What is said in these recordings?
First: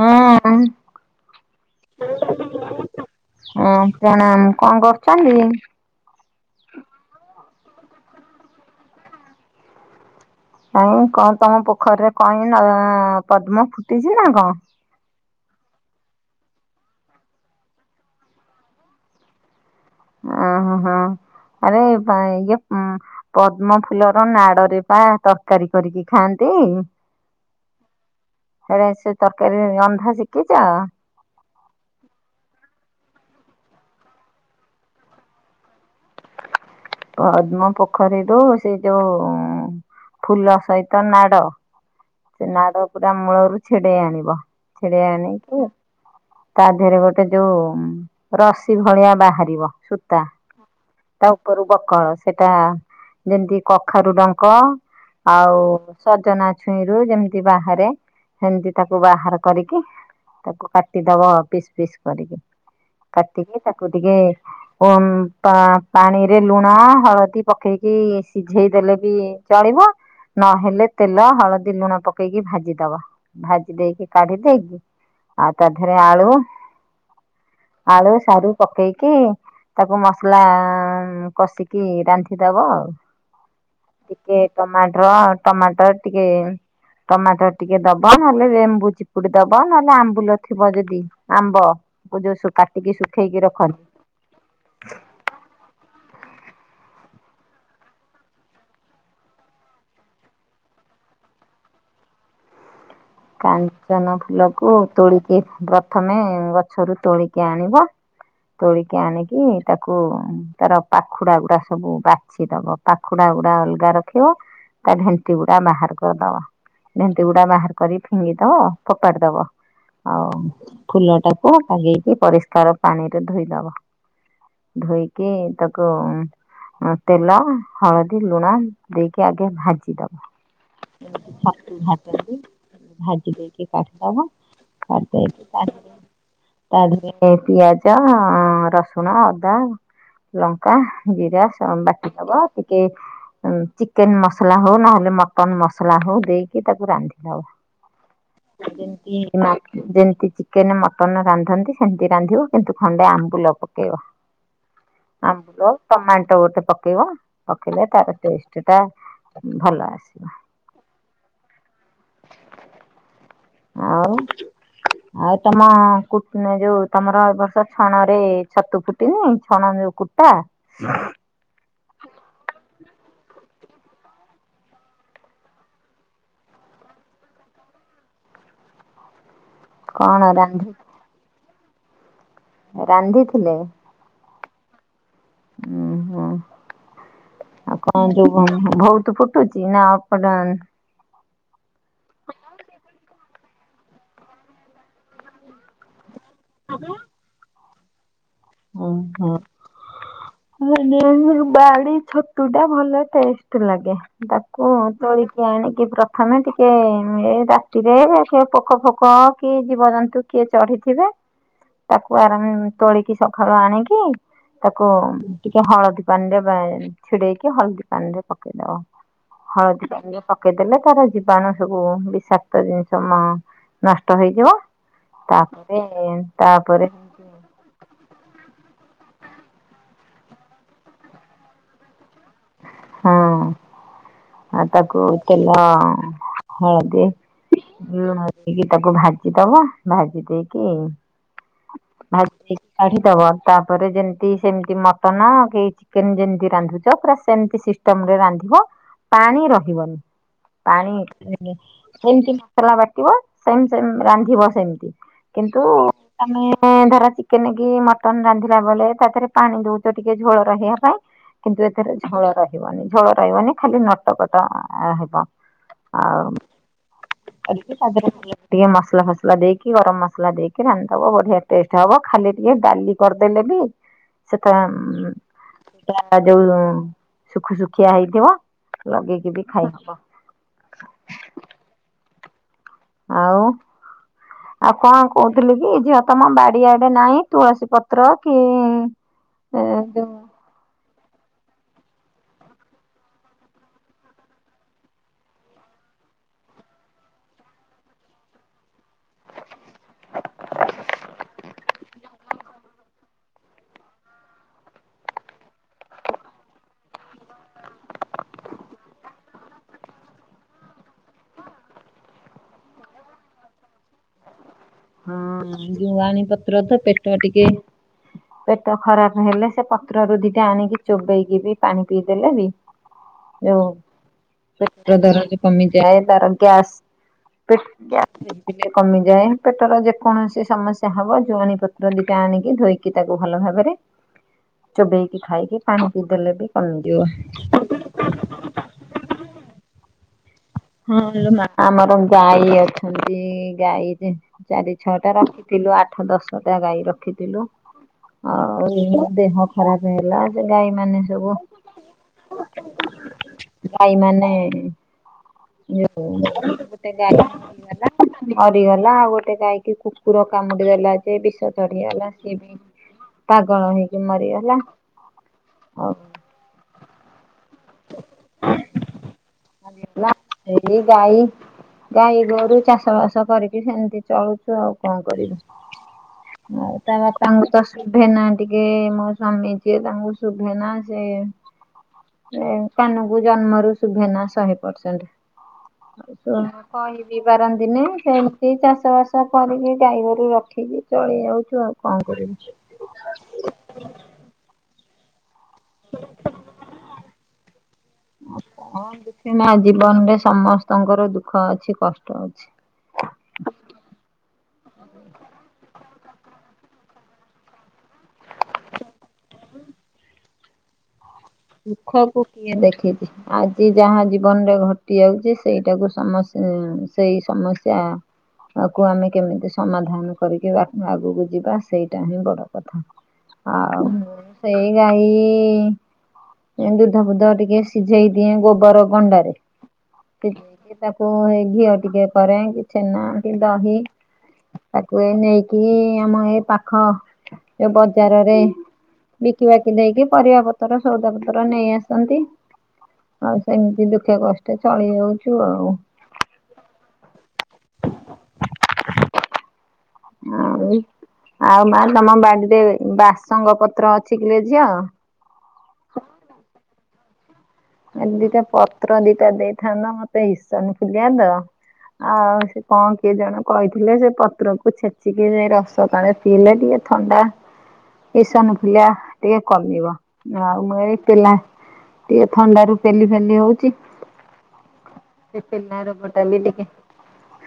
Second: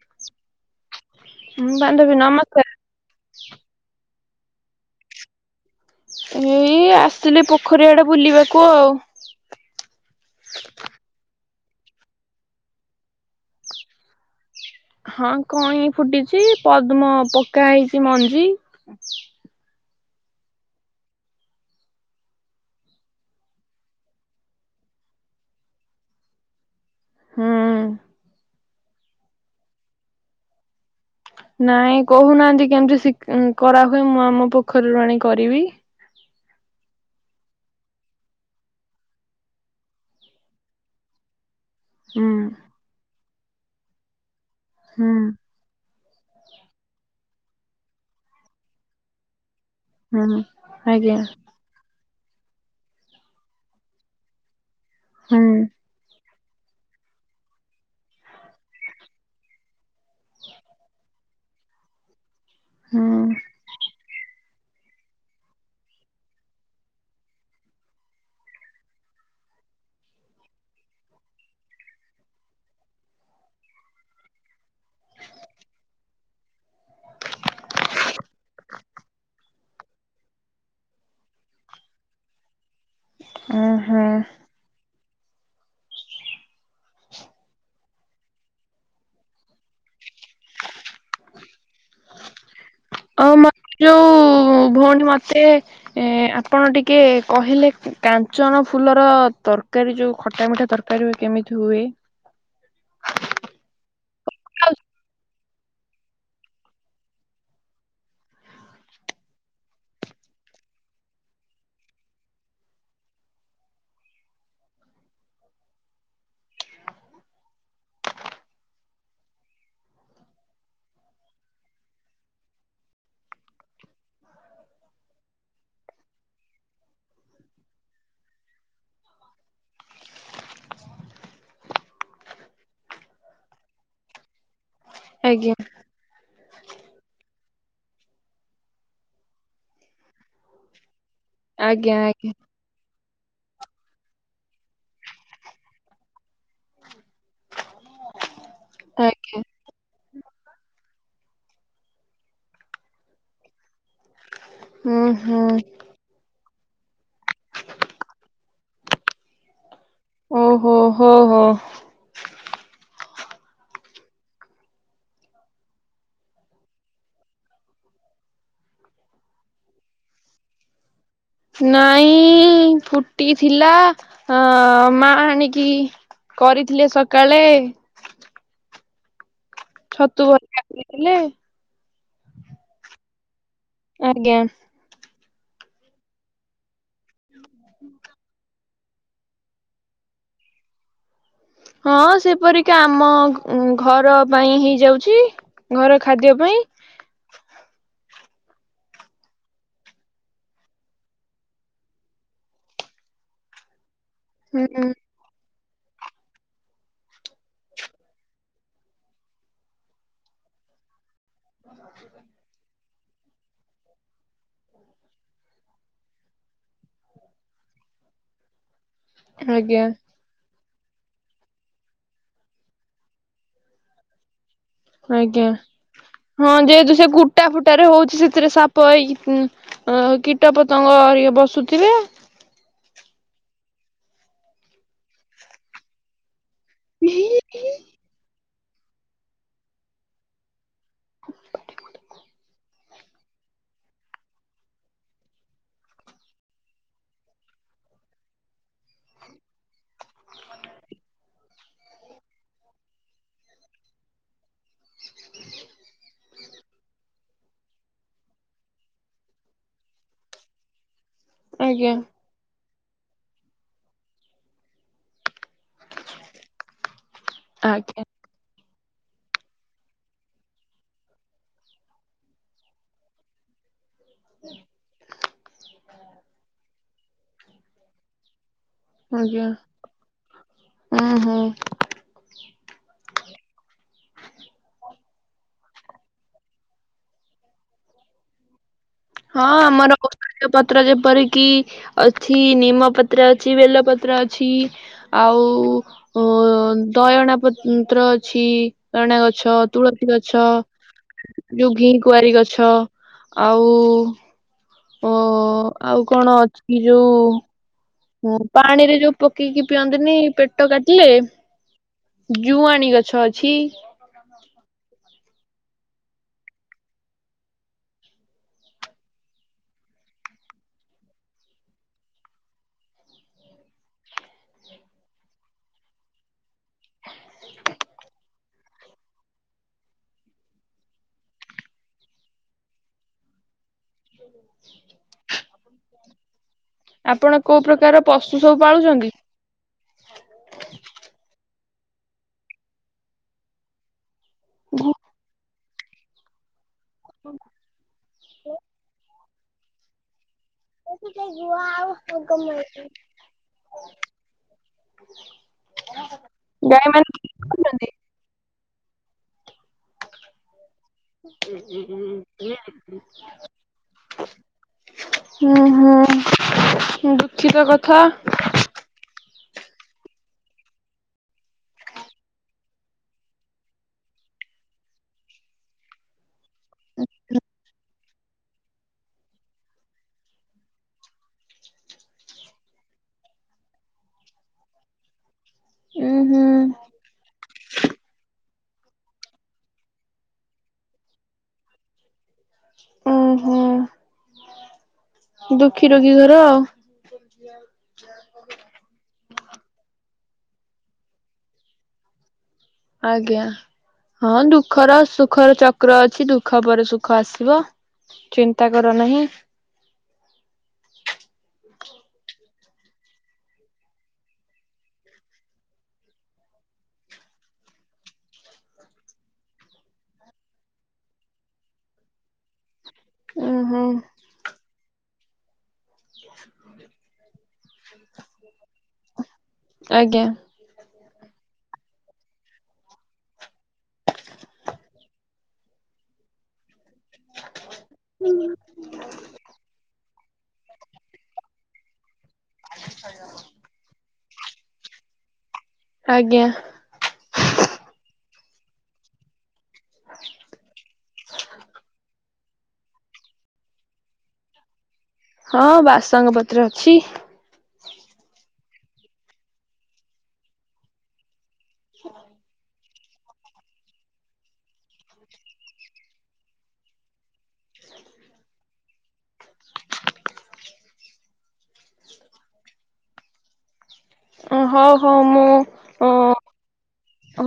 ହଁ। ହୁଁ ବାନ୍ଧବୀ ନମସ୍କାର ହଁ ପ୍ରଣାମ କଣ କରୁଛନ୍ତି? ଏଇ ଆସିଲି ପୋଖରୀଆଡେ ବୁଲିବାକୁ ଆଉ ଆଉ କଣ ତମ ପୋଖରୀରେ କଈଁ ପଦ୍ମ ଫୁଟିଛି ନା କଣ ହଁ କଇଁ ଫୁଟିଛି ପଦ୍ମ ପକା ହେଇଛି ମଞ୍ଜି ହଁ ହଁ ହଁ। ଆରେ ଇଏ ପଦ୍ମ ଫୁଲର ନାଡରେ ବା ତରକାରୀ କରିକି ଖାଆନ୍ତି। ହଁ। ହୁଁ। ସେଡ ସେ ତରକାରୀ ରନ୍ଧା ଶିଖିଛ ନାଇଁ କହୁନାହାନ୍ତି, କେମିତି ସିଖ୍ କରାହୁୁଏ, ମୁଁ ଆମ ପୋଖରୀରୁ ଆଣି କରିବି ପଦ୍ମ ପୋଖରୀରୁୁ ସେ ଯୋଉ ଫୁଲ ସହିତ ନାଡ ହୁଁ ସେ ନାଡ ପୁରା ମୂଳରୁ ଛିଡେଇ ଆଣିବ, ଛେଡେଇ ହୁଁ ଆଣିକି ତା ଦେହରେ ଗୋଟେ ଯୋଉ ରଶି ଭଳିଆ ବାହାରିବ ସୂତା ହଁ ଆଞା। ତା ଉପରୁ ବକଳ ସେଟା ଯେମିତି କଖାରୁ ଡଙ୍କ ହୁଁ ଆଉ ସଜନା ଛୁଇଁରୁ ଯେମିତି ବାହାରେ ସେମିତି ତାକୁ ବାହାର କରିକି, ତାକୁ କାଟିଦବ ପିସ୍ ପିସ୍ କରିକି, ହୁଁ କାଟିକି ତାକୁ ଟିକେ ପାଣି ରେ ଲୁଣ ହଳଦୀ ପକେଇକି, ସିଝେଇ ଦେଲେ ବି ଚଳିବ ନହେଲେ ତେଲ ହଳଦୀ ଲୁଣ ପକେଇକି ଭାଜି ଦବ, ଭାଜି ଦେଇକି କାଢି ଦେଇକି ଆଉ ତାଧେରେ ଆଳୁ, ଆଳୁ ସାରୁ ପକେଇକି, ତାକୁ ମସଲା କଷିକି ରାନ୍ଧିଦବ ଆଉ ଓହୋ। ଟିକେ ଟମାଟର ଟମାଟର ଟିକେ ଟମାଟର ଟିକେ ଦବ ନହେଲେ ଲେମ୍ବୁ ଚିପୁଡି ଦବ ନହେଲେ ଆମ୍ବୁ ଲଥିବ, ଯଦି ଆମ୍ବ ପ ଯଉ ଆଉ ମୋ ଯୋଉ ଭଉଣୀ ମତେ ଏ ଆପଣ ଟିକେ କହିଲେ କାଞ୍ଚନ ଫୁଲର ତରକାରୀ ଯୋଉ ଖଟା ମିଠା ତରକାରୀ। କେମିତି ହୁଏ? କାଞ୍ଚନ ଫୁଲକୁ ତୋଳିକି ପ୍ରଥମେ ଗଛରୁ ତୋଳିକି ଆଣିବ। ତୋଳିକି ଆଣିକି ତାକୁ ତାର ପାଖୁଡା ଗୁଡା ସବୁ ବାଛି ଦବ ପାଖୁଡା ଅଲଗା ରଖିବ ତା ଢେଣ୍ଟି ଗୁଡା ବାହାର କରିଦବା ଭେଣ୍ଟି ଗୁଡା ବାହାର କରି ଫିଙ୍ଗିଦବ ପକଦବ ଆଉ ଫୁଲ ଟାକୁ ଲଗେଇକି ପରିଷ୍କାର ପାଣିରେ ଧୋଇଦବା। ଧୋଇକି ତାକୁ ତେଲ ହଳଦୀ ଲୁଣ ଦେଇକି ଆଗେ ଭାଜି ଦବ ହାତି ଭାଜି ଦେଇକି କାଟିଦବ କାଟି ଦେଇକି ଆଜ୍ଞା ତା ଦେହରେ ପିଆଜ ରସୁଣ ଅଦା ଲଙ୍କା ଜିରା ଆଜ୍ଞା ବାକି ଆଜ୍ଞା ହବ ଟିକେ ଚିକେନ ମସଲା ହଉ ନହେଲେ ମଟନ ମସଲା ହଉ ଦେଇକି ତାକୁ ରାନ୍ଧି ମତି ଆଜ୍ଞା। ଯେମତି ଚିକେନ ମଟନ ରାନ୍ଧନ୍ତି ସେମତି ରାନ୍ଧିବ କିନ୍ତୁ ଖଣ୍ଡେ ଆମ୍ବୁଲ ପକେଇବ ହୁଁ ହୁଁ ଆମ୍ବୁଲ ଟମାଟୋ ଗୋଟେ ପକେଇବା ପକେଇଲେ ତାର ଟେଷ୍ଟ ଟା ଭଲ ଅ ଓହୋ ହୋ ହୋ। ଆଉ, ଆଉ ତମ କୁଟୁ ଏ ଯୋଉ ତମର ଏ ବର୍ଷ ଛାଣରେ ଛତୁ ଫୁଟିନି ଛାଣ ଯୋଉ କୁଟା ନାଇଁ ଫୁଟିଥିଲା ମା ଆଣିକି କରିଥିଲେ ସକାଳେ କଣ ଛତୁ ଭଜା ରାନ୍ଧି କରିଥିଲେ। ରାନ୍ଧିଥିଲେ? ଆଜ୍ଞା ଉଁ ହୁଁ ଆଉ କଣ? ବହୁତ ଫୁଟୁଚି ନା ଅପ ଡା ହଁ ସେପରିକା ଆମ ଘର ପାଇଁ ହେଇଯାଉଚି। ଘର ଖାଦ୍ୟ ପା ଆ ଓଁ ହଁ। ବାଡି ଛତୁ ଟା ଭଲ ଟେଷ୍ଟ ଲାଗେ। ତାକୁ ହୁଁ ତୋଳିକି ଆଣି କି ପ୍ରଥମେ ଟିକେ ଏ ରାତିରେ ସେ ପୋକ ଫୋକ କି ଜୀବଜନ୍ତୁ କିଏ ଚଢ଼ି ଥିବେ ତାକୁ ଆରାମ ତୋଳିକି ସକାଳୁ ଆଣିକି ତାକୁ ଟିକେ ହଳଦୀ ପାଣି ରେ ବା ଛିଡେଇକି, ହଳଦୀ ପାଣି ରେ ପକେଇଦବ। ଆଜ୍ଞା ହଳଦୀ ପାଣି ରେ ପକେଇଦେଲେ ତାର ଜୀବାଣୁ ସବୁ ବିଶାକ୍ତ ଜିନିଷ ମ ନଷ୍ଟ ହେଇଯିବ। ଆଜ୍ଞା ତାପରେ ହଁ ତାପରେ ଯେହେତୁ ସେ କୁଟା ଫୁଟାରେ ହଉଚି ସେଥିରେ ସାପ ଏଇ କୀଟ ପତଙ୍ଗ ଘରିକା ବସୁଥିବେ। ହଁ ଆ ତାକୁ ତେଲ ହଳଦୀ ଲୁଣ ଦେଇକି ତାକୁ ଭାଜି ଦବା ଭାଜି ଦେଇକି କି ଭା କାଢ଼ିଦବ ତାପରେ ଯେମିତି ସେମିତି ମଟନ କି ଚିକେନ ଯେମତି ରାନ୍ଧୁଛ ପୁରା ସେମିତି ସିଷ୍ଟମରେ ରାନ୍ଧିବ ପାଣି ରହିବନି। ପାଣି ସେମିତି ମସଲା ବାଟିବ ସେମ ସେମ ରାନ୍ଧିବ ସେମତି। କିନ୍ତୁ ତମେ ଧର ଚିକେନ କି ମଟନ ରାନ୍ଧିଲା ବେଳେ ତା ଦେହରେ ପାଣି ଦଉଚ ଟିକେ ଝୋଳ ରହିବା ପାଇଁ କିନ୍ତୁ ଆଜ୍ଞା ଏଥିରେ ଝୋଳ ରହିବନି ଝୋଳ ରହିବନି ଖାଲି ନଟକଟ ହେବ। ଆଉ କରିକି ତା ଆଜ୍ଞା ଦେହରେ ଭଲକି ଟିକେ ମସ ସଲା ଫସଲା ଦେଇକି ଗରମ ମସଲା ଦେଇକି ରାନ୍ଧିଦବ ବଢିଆ ଟେଷ୍ଟ ହବ। ଖାଲି ଟିକେ ଡାଲି କରିଦେଲେ ବି ସେଟା ସେଟା ଯୋଉ ସୁଖୁ ଶୁଖିଆ ହେଇଥିବ ଲଗେଇକି ବି ଆଜ୍ଞା ଖାଇହବ। ଉଁ ହୁଁ ଆଉ ଆଉ କଣ କହୁଥିଲି କି ଝିଅ ତମ ବାଡିଆଡେ ନାଇଁ ତୁଳସୀ ପତ୍ର କି ହଁ ଆମର ଯୋଉ ଔଷଧୀୟ ପତ୍ର ଯେପରିକି ଅଛି ନିମପତ୍ର ଅଛି, ବେଲ ପତ୍ର ଅଛି ଆଉ ଉ ଦୟଣା ପନ୍ତ୍ର ଅଛି। ଦୟଣା ଗଛ, ତୁଳସୀ ଗଛ ଯୋଉ ଘିଁ କୁଆରୀ ଗଛ ଆଉ ଓ ଆଉ କଣ ଅଛି କି ଯୋଉ ହୁଁ ପାଣିରେ ଯୋଉ ପକେଇକି ପିଅନ୍ତିନି ପେଟ କାଟିଲେ ଜୁଆଣୀ ଗଛ ଅଛି। ହଁ ଜୁଆଣି ପତ୍ର ତ ପେଟ ଟିକେ ପେଟ ଖରାପ ହେଲେ ସେ ପତ୍ର ରୁ ଦିଟା ଆଣିକି ଚୋବେଇକି ବି ପାଣି ପିଇଦେଲେ ବି ଯୋଉ ପେଟ ଦରଜ କମିଯାଏ ତାର ଗ୍ୟାସ୍ ପେଟ ଗ୍ୟାସ ହେଇଥିଲେ କମିଯାଏ। ପେଟର ଯେକୌଣସି ସମସ୍ୟା ହବ ଜୁଆଣି ପତ୍ର ଦିଟା ଆଣିକି ଧୋଇକି ତାକୁ ଭଲ ଭାବରେ [inaudible] ଚୋବେଇକି ଖାଇକି ପାଣି ପିଇଦେଲେ ବି ଆପଣ କମିଯିବ। ହଉ। ହଁ ଲୋ ମା ଆମର ଗାଈ ଅଛନ୍ତି। ଗାଈ ଚାରି ଛଅଟା ରଖି ଥିଲୁ ଆଠ ଦଶଟା ଗାଈ ରଖିଥିଲୁ। ଆଉ ଦେହ ଖରାପ ହେଲା ସେ ଗାଈ ମାନେ ସବୁ ଗାଈ ମାନେ [unintelligible] ଗୋଟେ ଗାଈ ମରିଗଲା ଆଉ ଗୋଟେ ଗାଈ କି କୁକୁର କାମୁଡିଗଲା ଯେ ବିଷ ଚଢ଼ିଗଲା ସିଏ ବି ପାଗଳ ହେଇକି ମରିଗଲା। ହୁଁ ଆଉ ହୁଁ ଦୁଃଖିତ କଥା ହ ଆରେ ନା ସେଇ ଗାଈ ଗାଈ ଗୋରୁ ଚାଷ ବାସ କରିକି ସେମିତି ଚଳୁଛୁ ଆଉ କଣ କରିବୁ। ଆଉ ତା ବାପାଙ୍କୁ ତ ଶୁଭେନା ଟିକେ ମୋ ସ୍ଵାମୀ ଯିଏ ତାଙ୍କୁ ଶୁଭେନା ସେ କାନକୁ ଜନ୍ମରୁ ଶୁଭେନା ଶ ଶହେ ପରସେଣ୍ଟ ଉଁ ହୁଁ କହିିବି ପାରନ୍ତି ଦିନେ ସେମତି ଚାଷ ବାସ କରିକି ଗାଈ ଗୋରୁ ରଖିକି ଚଳି ଯାଉଚୁ ଆଉ କଣ କରିବୁ। ଉଁ ହୁଁ। ଦୁଃଖୀ ରୋଗୀ ଘର ଆଉ। ହଁ ଦୁଃଖୀ ମା ଜୀବନରେ ସମସ୍ତଙ୍କର ଦୁଃଖ ଅଛି କଷ୍ଟ ଅଛି। ଆଜ୍ଞା। ହଁ ଦୁଃଖର ସୁଖର ଚକ୍ର ଅଛି ଦୁଃଖ ପରେ ସୁଖ ଆସିବ ଚିନ୍ତା କର ନାହିଁ। ଦୁଃଖକୁ କିଏ ଦେଖିଛି ଆଜି ଯାହା ଜୀବନରେ ଘଟି ଯାଉଛି ସେଇଟାକୁ ସମସ୍ତେ ହଁ ସେଇ ସମସ୍ୟା ତାକୁ ଆମେ କେମିତି ସମାଧାନ କରିକି ବା ଆଗକୁ ଯିବା ସେଇଟା ହିଁ ବଡ କଥା। ଉଁ ହୁଁ ଆଉ ସେଇ ଗାଈ ଦୁଧ ଫୁଧ ଟିକେ ସିଝେଇ ଦିଏ ଗୋବର ଗଣ୍ଡାରେ ଆଜ୍ଞା। ତାକୁ ଏଇ ଘିଅ ଟିକେ କରେ କି ଛେନା ଟିକ ଦହି ତାକୁ ଏ ନେଇକି ଆମ ଏ ପାଖ ଏ ବଜାରରେ ବିକିବାକି ଦେଇକି ପରିବା ପ୍ ର ସଉଦାପତ୍ର ନେଇ ଆସନ୍ତି ଆଉ ସେମିତି ଦୁଃଖ କ ଷ୍ଟେ ଚଳି ଯାଉଛୁ ଆଉ। ଆଜ୍ଞା। ହ ଆଉ ମା ତମ ବା ବାସଙ୍ଗ ପତ୍ର ଅଛି କିିଲ ଝିଅ? ହଁ ବାସଙ୍ଗ ପତ୍ର ଅଛି। ଏ ଦିଟେ ପତ୍ର ଦିଟା ଦେଇଥାନ୍ନ୍ତ ମତେ ହିସନ ଫୁଲିଆ ତ। ଆଉ ସେ କଣ? ସେ ଜଣ କହିଥିଲେ ସେ ପତ୍ରକୁ ଛେଚିକି ଯାଇ ରସ ପାଣି ପିଇଲେ ଟିକେ ଥଣ୍ଡା ଏସନଫୁଲିଆ ଟିକେ କମିବ ଆଉ ମୁଁ ଏଇ ପିଲା ଟିକେ ଥଣ୍ଡା ରୁ ଫେଲି ଫେଲି ହଉଛି ହଉ ହଉ ସେ ପେଲା ମୁଁ ରୋଗଟା ବି ଟିକେ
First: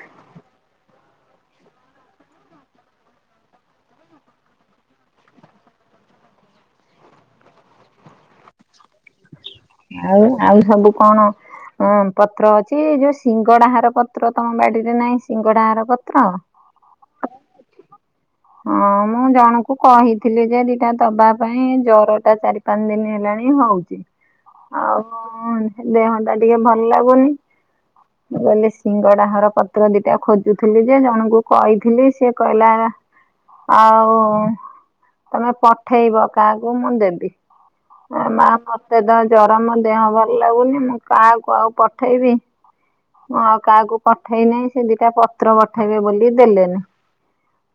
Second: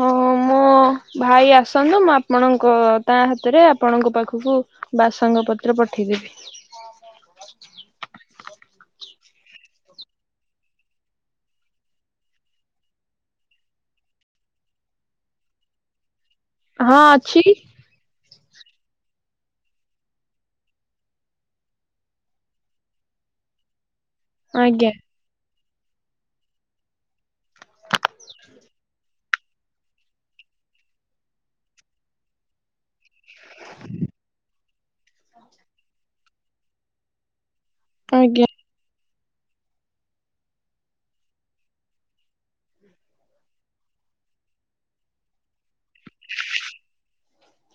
ହଁ ମୁଁ ଭାଇ ଆସନ୍ତୁ ମୁଁ ଆପଣଙ୍କ ତା ହାତରେ ଆପଣଙ୍କ ପାଖକୁ ବାସଙ୍ଗ ପତ୍ର ପଠେଇ [unintelligible] ଆଉ ଆଉ ସବୁ କଣ? ହଁ ପତ୍ର ଅଛି। ଯୋଉ ସିଙ୍ଗଡାହାର ପତ୍ର ତମ ବାଡିରେ ନାହିଁ ସିଙ୍ଗଡାହାର ପତ୍ର? ହଁ ଅଛି ହଁ ମୁଁ ଜଣଙ୍କୁ କହିଥିଲି ଯେ ଦିଟା ଦବା ପାଇଁ ଜ୍ଵର ଟା ଚାରି ପାଞ୍ଚ ଦିନ ହେଲାଣି। ହଉଛି ଆଜ୍ଞା ଆଉ ଦେହ ଟା ଟିକେ ଭଲ ଲାଗୁନି ମୁଁ କହିଲି ସିଙ୍ଗଡାହର ପତ୍ର ଦିଟା ଖୋଜୁଥିଲି ଯେ ଜଣଙ୍କୁ କହିଥିଲି ସେଏ କହିଲା ଆଉ କଣ ପଠେଇବ କାହାକୁ ମୁଁ ଦେବି। ଆ ମା ଆଜ୍ଞା ସେ ଦହ ଜର ମୋ ଦେହ ଭଲ ଲାଗୁନି ମୁଁ କାହାକୁ ଆଉ ପଠେଇବି। ମୁଁ ଆଉ କାହାକୁ ପଠେଇ ନାହି ସେ ଦିଟା ପତ୍ର ପଠେଇବେ ବୋଲି ଦେଲେନି।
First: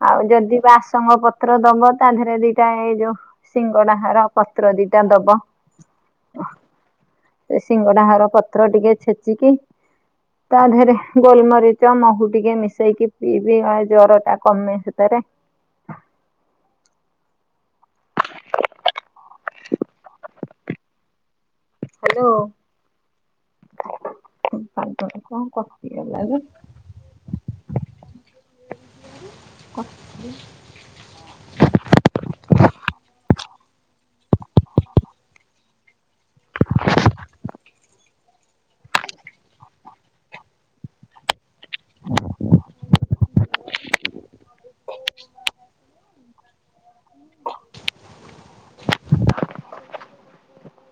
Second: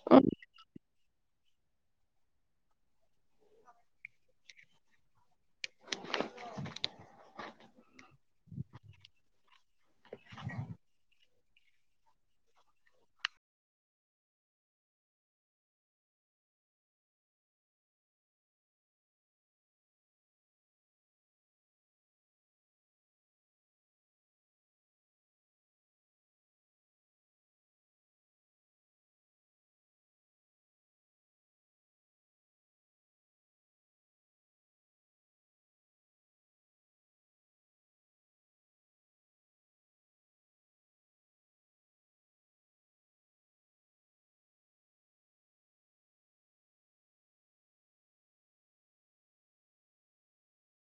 ଆଉ ଯଦି ବାସଙ୍ଗ ପ ପତ୍ର ଦବ ତା ଦେହରେ ଦିଟା ଏଇ ଯୋଉ ସିଙ୍ଗଡା ହାର ପତ୍ର ଦିଟା ଦବ। ସେ ସିଙ୍ଗଡା ହର ପତ୍ର ଟିକେ ଛେଚିକି ତା ଦେହରେ ଗୋଲମରିଚ ମହୁ ଟିକେ ମିଶେଇକି ପିଇବି ଜର ଟା କମେ ସେଥିରେ ହ ଆ ହ୍ୟାଲୋ। କଣ କଟିଗଲାବେ? କ ଆ [inaudible] ଓ ଆ ଆ